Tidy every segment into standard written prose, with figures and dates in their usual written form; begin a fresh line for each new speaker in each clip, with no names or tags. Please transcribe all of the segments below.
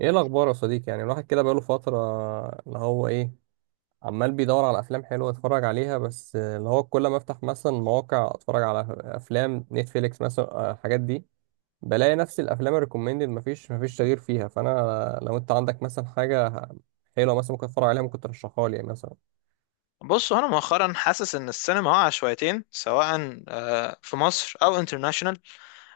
ايه الاخبار يا صديقي؟ يعني الواحد كده بقاله فتره اللي هو ايه، عمال بيدور على افلام حلوه يتفرج عليها. بس اللي هو كل ما افتح مثلا مواقع اتفرج على افلام نتفليكس مثلا الحاجات دي، بلاقي نفس الافلام الريكومندد، مفيش تغيير فيها. فانا لو انت عندك مثلا حاجه حلوه مثلا ممكن اتفرج عليها ممكن ترشحها لي، يعني مثلا.
بص، انا مؤخرا حاسس ان السينما واقعه شويتين سواء في مصر او انترناشونال.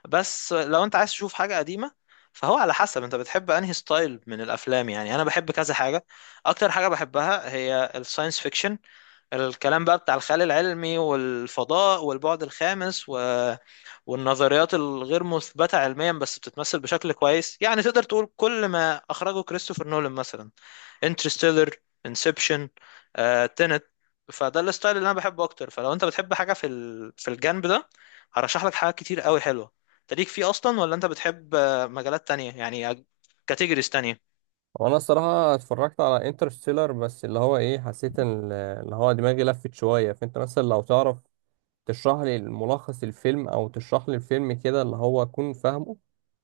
بس لو انت عايز تشوف حاجه قديمه، فهو على حسب انت بتحب انهي ستايل من الافلام. يعني انا بحب كذا حاجه. اكتر حاجه بحبها هي الساينس فيكشن. الكلام بقى بتاع الخيال العلمي والفضاء والبعد الخامس والنظريات الغير مثبته علميا بس بتتمثل بشكل كويس. يعني تقدر تقول كل ما اخرجه كريستوفر نولان مثلا: انترستيلر، انسبشن، تنت. فده الستايل اللي انا بحبه اكتر. فلو انت بتحب حاجه في في الجنب ده، هرشح لك حاجات كتير قوي حلوه. انت ليك فيه اصلا ولا انت بتحب مجالات تانية؟ يعني كاتيجوريز تانية.
وانا الصراحه اتفرجت على انترستيلر، بس اللي هو ايه، حسيت ان اللي هو دماغي لفت شويه. فانت مثلا لو تعرف تشرح لي ملخص الفيلم او تشرح لي الفيلم كده اللي هو اكون فاهمه،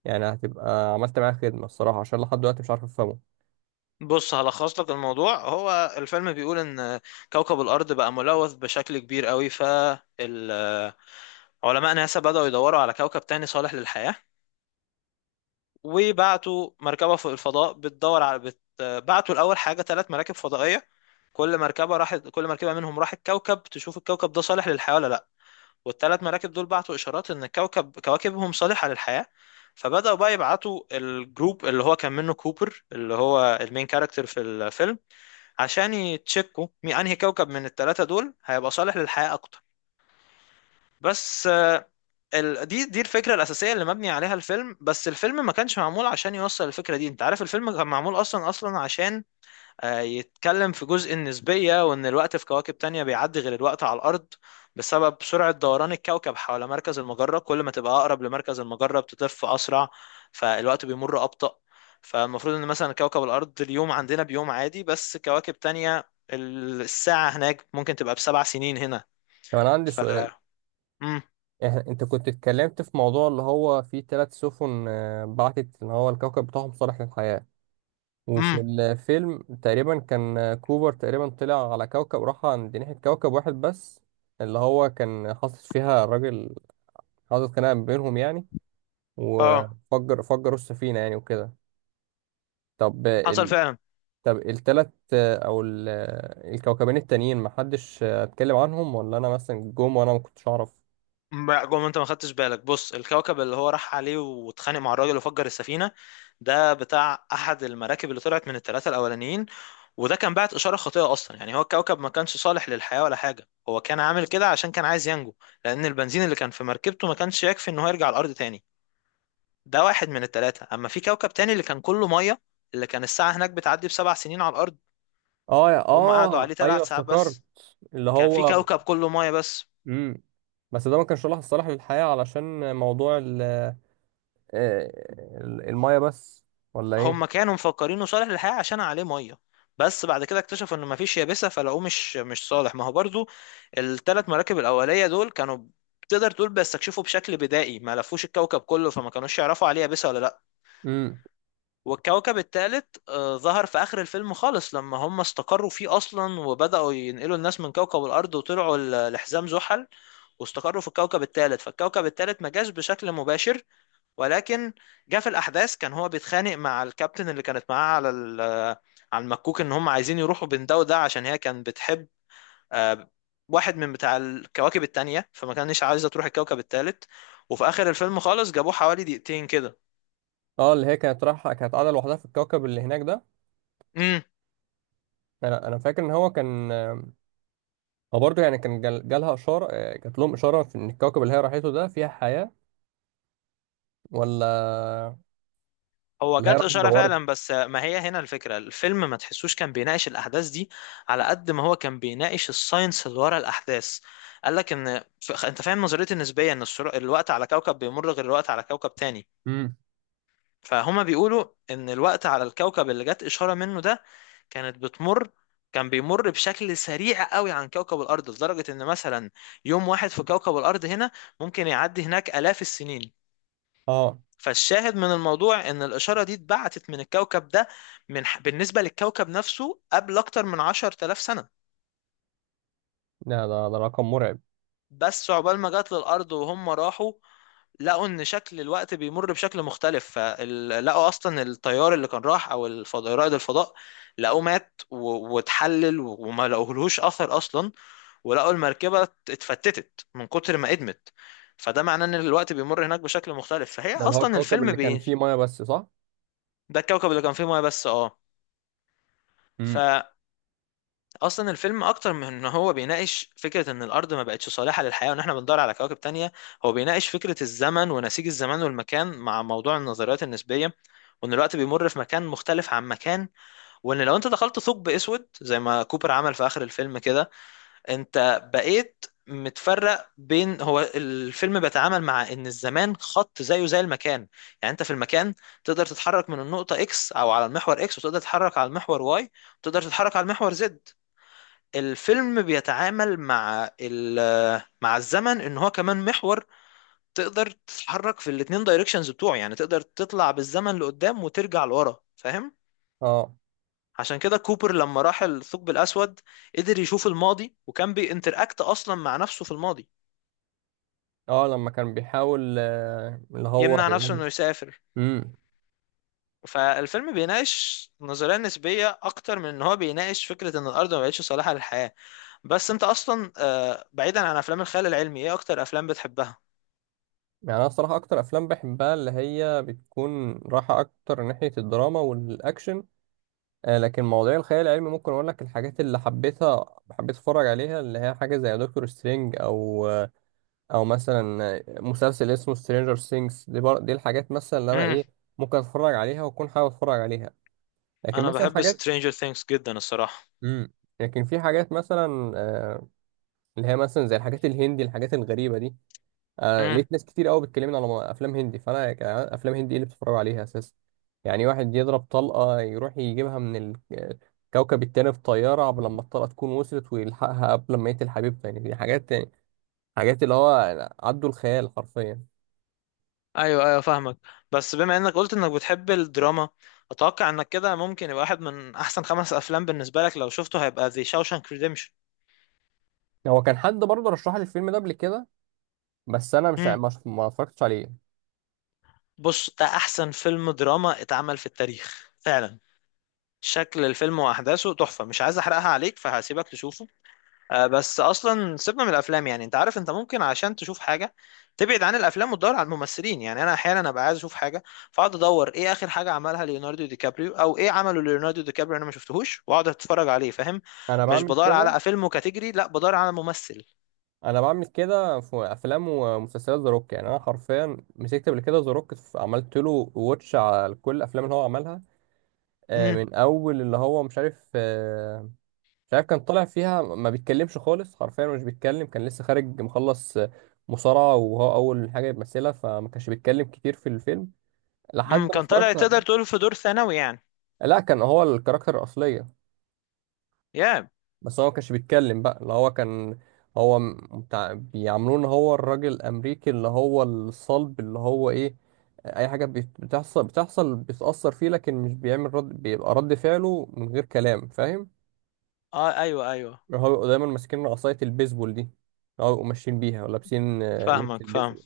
يعني هتبقى عملت معايا خدمه الصراحه، عشان لحد دلوقتي مش عارف افهمه.
بص هلخص لك الموضوع. هو الفيلم بيقول ان كوكب الارض بقى ملوث بشكل كبير قوي، فعلماء ناسا بدأوا يدوروا على كوكب تاني صالح للحياه. وبعتوا مركبه فوق الفضاء بتدور على بعتوا الاول حاجه ثلاث مراكب فضائيه. كل مركبة منهم راحت كوكب تشوف الكوكب ده صالح للحياة ولا لا. والثلاث مراكب دول بعتوا إشارات إن كواكبهم صالحة للحياة. فبدأوا بقى يبعتوا الجروب اللي هو كان منه كوبر، اللي هو المين كاركتر في الفيلم، عشان يتشكوا مين أنهي كوكب من الثلاثة دول هيبقى صالح للحياة أكتر. بس دي الفكرة الأساسية اللي مبني عليها الفيلم. بس الفيلم ما كانش معمول عشان يوصل الفكرة دي. أنت عارف الفيلم كان معمول أصلا عشان يتكلم في جزء النسبية، وإن الوقت في كواكب تانية بيعدي غير الوقت على الأرض بسبب سرعة دوران الكوكب حول مركز المجرة. كل ما تبقى أقرب لمركز المجرة بتلف أسرع، فالوقت بيمر أبطأ. فالمفروض إن مثلا كوكب الأرض اليوم عندنا بيوم عادي، بس كواكب تانية الساعة هناك ممكن تبقى بسبع سنين هنا.
طب انا عندي
ف
سؤال،
مم.
انت كنت اتكلمت في موضوع اللي هو في ثلاث سفن بعتت اللي هو الكوكب بتاعهم صالح للحياه. وفي
مم.
الفيلم تقريبا كان كوبر تقريبا طلع على كوكب، راح عند ناحيه كوكب واحد بس، اللي هو كان حاطط فيها الراجل، حاطط خناقه بينهم يعني،
اه،
وفجر فجروا السفينه يعني وكده. طب،
حصل فعلا.
التلات او الكوكبين التانيين محدش اتكلم عنهم، ولا انا مثلا جم وانا ما كنتش اعرف؟
لا، جوه، ما انت ما خدتش بالك. بص الكوكب اللي هو راح عليه واتخانق مع الراجل وفجر السفينه، ده بتاع احد المراكب اللي طلعت من الثلاثه الاولانيين. وده كان بعت اشاره خاطئه اصلا. يعني هو الكوكب ما كانش صالح للحياه ولا حاجه، هو كان عامل كده عشان كان عايز ينجو، لان البنزين اللي كان في مركبته ما كانش يكفي ان هو يرجع الارض تاني. ده واحد من الثلاثه. اما في كوكب تاني اللي كان كله ميه، اللي كان الساعه هناك بتعدي بسبع سنين على الارض،
اه
وهم قعدوا
اه
عليه
ايوه
ثلاث ساعات
افتكرت
بس.
اللي
كان في
هو.
كوكب كله ميه بس.
امم، بس ده ما كانش الله الصالح للحياة علشان موضوع آه، المية بس ولا
هم
ايه؟
كانوا مفكرينه صالح للحياة عشان عليه ميه، بس بعد كده اكتشفوا انه مفيش يابسة، فلقوه مش صالح. ما هو برضو الثلاث مراكب الأولية دول كانوا، تقدر تقول، بيستكشفوا بشكل بدائي، ما لفوش الكوكب كله، فما كانوش يعرفوا عليه يابسة ولا لا.
امم.
والكوكب الثالث ظهر في آخر الفيلم خالص لما هم استقروا فيه أصلا، وبدأوا ينقلوا الناس من كوكب الأرض وطلعوا لحزام زحل، واستقروا في الكوكب الثالث. فالكوكب الثالث ما جاش بشكل مباشر، ولكن جه في الاحداث. كان هو بيتخانق مع الكابتن اللي كانت معاه على المكوك ان هم عايزين يروحوا بين ده وده، عشان هي كانت بتحب آه، واحد من بتاع الكواكب التانية، فما كانش عايزة تروح الكوكب التالت. وفي اخر الفيلم خالص جابوه حوالي دقيقتين كده.
اه، اللي هي كانت رايحة كانت قاعدة لوحدها في الكوكب اللي هناك ده.
امم.
انا فاكر ان هو كان، هو برضه يعني كان جالها اشارة، جات لهم اشارة في ان الكوكب اللي هي راحته ده فيها حياة ولا؟
هو
هي
جات
راحت
إشارة
دورت.
فعلا، بس ما هي هنا الفكرة. الفيلم ما تحسوش كان بيناقش الأحداث دي على قد ما هو كان بيناقش الساينس اللي ورا الأحداث. قال لك إن أنت فاهم نظرية النسبية، إن الوقت على كوكب بيمر غير الوقت على كوكب تاني. فهما بيقولوا ان الوقت على الكوكب اللي جت اشاره منه ده كانت بتمر، كان بيمر بشكل سريع قوي عن كوكب الارض، لدرجه ان مثلا يوم واحد في كوكب الارض هنا ممكن يعدي هناك الاف السنين.
اه.
فالشاهد من الموضوع ان الاشاره دي اتبعتت من الكوكب ده، من بالنسبه للكوكب نفسه قبل اكتر من 10000 سنه.
لا، ده رقم مرعب.
بس عقبال ما جت للأرض وهم راحوا، لقوا إن شكل الوقت بيمر بشكل مختلف. فلقوا أصلا الطيار اللي كان راح، أو الفضاء رائد الفضاء، لقوه مات واتحلل وما لقوهلوش أثر أصلا. ولقوا المركبة اتفتتت من كتر ما ادمت. فده معناه إن الوقت بيمر هناك بشكل مختلف. فهي
ده اللي هو
أصلا
الكوكب
الفيلم
اللي كان
بي
فيه ميه بس، صح؟
ده الكوكب اللي كان فيه ميه بس.
امم.
اه. اصلا الفيلم اكتر من ان هو بيناقش فكره ان الارض ما بقتش صالحه للحياه وان احنا بندور على كواكب تانية. هو بيناقش فكره الزمن ونسيج الزمان والمكان مع موضوع النظريات النسبيه، وان الوقت بيمر في مكان مختلف عن مكان، وان لو انت دخلت ثقب اسود زي ما كوبر عمل في اخر الفيلم كده، انت بقيت متفرق. بين هو الفيلم بيتعامل مع ان الزمان خط زيه زي المكان. يعني انت في المكان تقدر تتحرك من النقطة اكس، او على المحور اكس، وتقدر تتحرك على المحور واي، وتقدر تتحرك على المحور Z. الفيلم بيتعامل مع الزمن ان هو كمان محور، تقدر تتحرك في الاتنين دايركشنز بتوعه. يعني تقدر تطلع بالزمن لقدام وترجع لورا، فاهم؟
اه،
عشان كده كوبر لما راح الثقب الاسود قدر يشوف الماضي، وكان بينتراكت اصلا مع نفسه في الماضي،
اه، لما كان بيحاول اللي هو
يمنع نفسه
يعمل.
انه يسافر.
امم.
فالفيلم بيناقش نظرية نسبية أكتر من إن هو بيناقش فكرة إن الأرض ما بقتش صالحة للحياة. بس أنت أصلا، بعيدا عن أفلام الخيال العلمي، إيه أكتر أفلام بتحبها؟
يعني انا الصراحه اكتر افلام بحبها اللي هي بتكون رايحه اكتر ناحيه الدراما والاكشن. آه، لكن مواضيع الخيال العلمي ممكن اقول لك الحاجات اللي حبيتها حبيت اتفرج عليها، اللي هي حاجه زي دكتور سترينج، او او مثلا مسلسل اسمه سترينجر سينجز. دي الحاجات مثلا اللي انا ايه، ممكن اتفرج عليها واكون حابب اتفرج عليها. لكن
انا
مثلا
بحب
حاجات،
Stranger Things جدا الصراحة.
امم، لكن في حاجات مثلا اللي هي مثلا زي الحاجات الهندي، الحاجات الغريبة دي.
امم.
لقيت ناس كتير قوي بتكلمني على افلام هندي. فانا افلام هندي ايه اللي بتتفرجوا عليها اساسا؟ يعني واحد يضرب طلقة يروح يجيبها من الكوكب التاني بطيارة قبل لما الطلقة تكون وصلت، ويلحقها قبل ما يقتل حبيبته. يعني دي حاجات يعني، حاجات اللي هو عدوا الخيال حرفيا.
ايوه ايوه، فاهمك. بس بما انك قلت انك بتحب الدراما، اتوقع انك كده ممكن يبقى واحد من احسن خمس افلام بالنسبة لك لو شفته هيبقى The Shawshank Redemption.
هو كان حد برضه رشح لي الفيلم ده قبل كده، بس انا مش
امم.
ما اتفرجتش عليه.
بص ده احسن فيلم دراما اتعمل في التاريخ فعلا. شكل الفيلم واحداثه تحفة، مش عايز احرقها عليك فهسيبك تشوفه. بس اصلا سيبنا من الافلام. يعني انت عارف انت ممكن عشان تشوف حاجه تبعد عن الافلام وتدور على الممثلين. يعني انا احيانا ابقى عايز اشوف حاجه، فاقعد ادور ايه اخر حاجه عملها ليوناردو دي كابريو، او ايه عمله ليوناردو دي كابريو انا ما شفتهوش، واقعد اتفرج عليه. فاهم؟
انا
مش
بعمل
بدور
كده.
على فيلم كاتيجري، لا بدور على ممثل.
انا بعمل كده في افلام ومسلسلات. ذا روك، يعني انا حرفيا مسكت قبل كده ذا روك، عملت له واتش على كل الافلام اللي هو عملها.
امم.
من اول اللي هو مش عارف مش عارف، كان طالع فيها ما بيتكلمش خالص، حرفيا مش بيتكلم، كان لسه خارج مخلص مصارعة وهو اول حاجة يمثلها، فما كانش بيتكلم كتير في الفيلم لحد
امم.
ما
كان طالع،
اتفرجت.
تقدر تقول، في دور ثانوي يعني.
لا، كان هو الكاركتر الاصلية،
يا
بس هو ما كانش بيتكلم بقى. اللي هو كان بتاع بيعاملوه ان هو الراجل الامريكي اللي هو الصلب اللي هو ايه، اي حاجه بتحصل، بتحصل بتاثر فيه، لكن مش بيعمل رد، بيبقى رد فعله من غير كلام، فاهم؟
اه، ايوه ايوه،
هو بيبقوا دايما ماسكين عصايه البيسبول دي، هو بيبقوا ماشيين بيها ولابسين لبس
فاهمك فاهم.
البيسبول.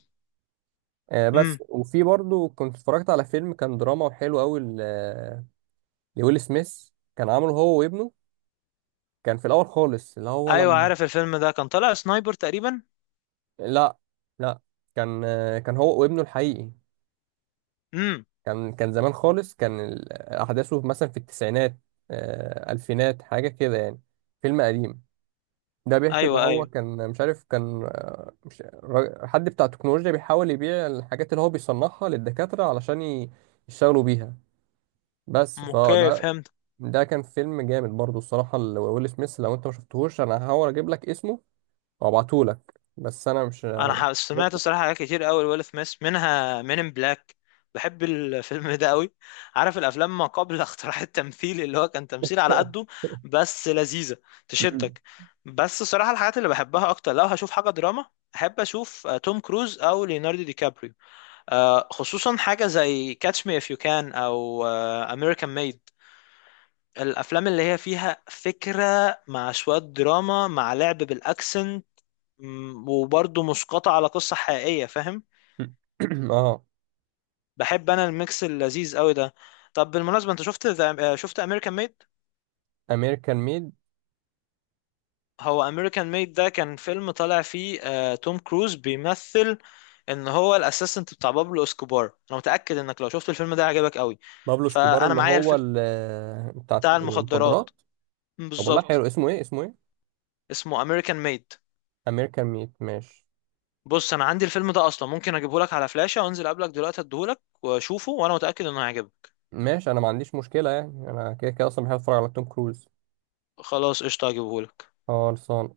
آه
امم.
بس، وفي برضو كنت اتفرجت على فيلم كان دراما وحلو قوي لويل سميث، كان عامله هو وابنه. كان في الاول خالص اللي هو
ايوه،
لما،
عارف الفيلم ده كان طالع سنايبر تقريبا.
لا، لا، كان كان هو وابنه الحقيقي.
امم.
كان كان زمان خالص، كان احداثه مثلا في التسعينات الفينات حاجه كده يعني. فيلم قديم. ده بيحكي ان
ايوه
هو
ايوه،
كان مش عارف، كان مش را- حد بتاع تكنولوجيا بيحاول يبيع الحاجات اللي هو بيصنعها للدكاتره علشان يشتغلوا بيها. بس
اوكي
فده،
فهمت.
ده كان فيلم جامد برضو الصراحه لويل سميث، لو انت ما شفتهوش انا هحاول اجيب لك اسمه وابعته لك، بس انا مش
انا سمعت
متذكر.
الصراحه حاجات كتير قوي لويل سميث، منها مين ان بلاك. بحب الفيلم ده قوي. عارف الافلام ما قبل اختراع التمثيل اللي هو كان تمثيل على قده، بس لذيذه،
مم.
تشدك. بس الصراحه الحاجات اللي بحبها اكتر لو هشوف حاجه دراما، احب اشوف توم كروز او ليوناردو دي كابريو. خصوصا حاجه زي كاتش مي اف يو كان او امريكان ميد. الافلام اللي هي فيها فكره مع شويه دراما مع لعب بالاكسنت، وبرضه مسقطة على قصة حقيقية. فاهم؟
اه.
بحب انا الميكس اللذيذ قوي ده. طب بالمناسبة انت شفت شفت امريكان ميد؟
امريكان ميد.
هو امريكان ميد ده كان فيلم طالع فيه توم كروز بيمثل ان هو الاسيستنت بتاع بابلو اسكوبار. انا متأكد انك لو شفت الفيلم ده هيعجبك قوي.
بابلو سكوبار
فانا
اللي
معايا
هو
الفيلم
بتاع
بتاع
المخدرات.
المخدرات. مم،
طب والله
بالظبط.
حلو، اسمه ايه اسمه ايه؟
اسمه امريكان ميد.
امريكان ميد، ماشي.
بص انا عندي الفيلم ده اصلا، ممكن اجيبهولك على فلاشة وانزل قبلك دلوقتي اديهولك واشوفه، وانا متأكد انه هيعجبك.
ماشي، انا ما عنديش مشكله، يعني انا كده كده اصلا بحب اتفرج على توم كروز.
خلاص، قشطة، هجيبهولك.
اه، خلصان.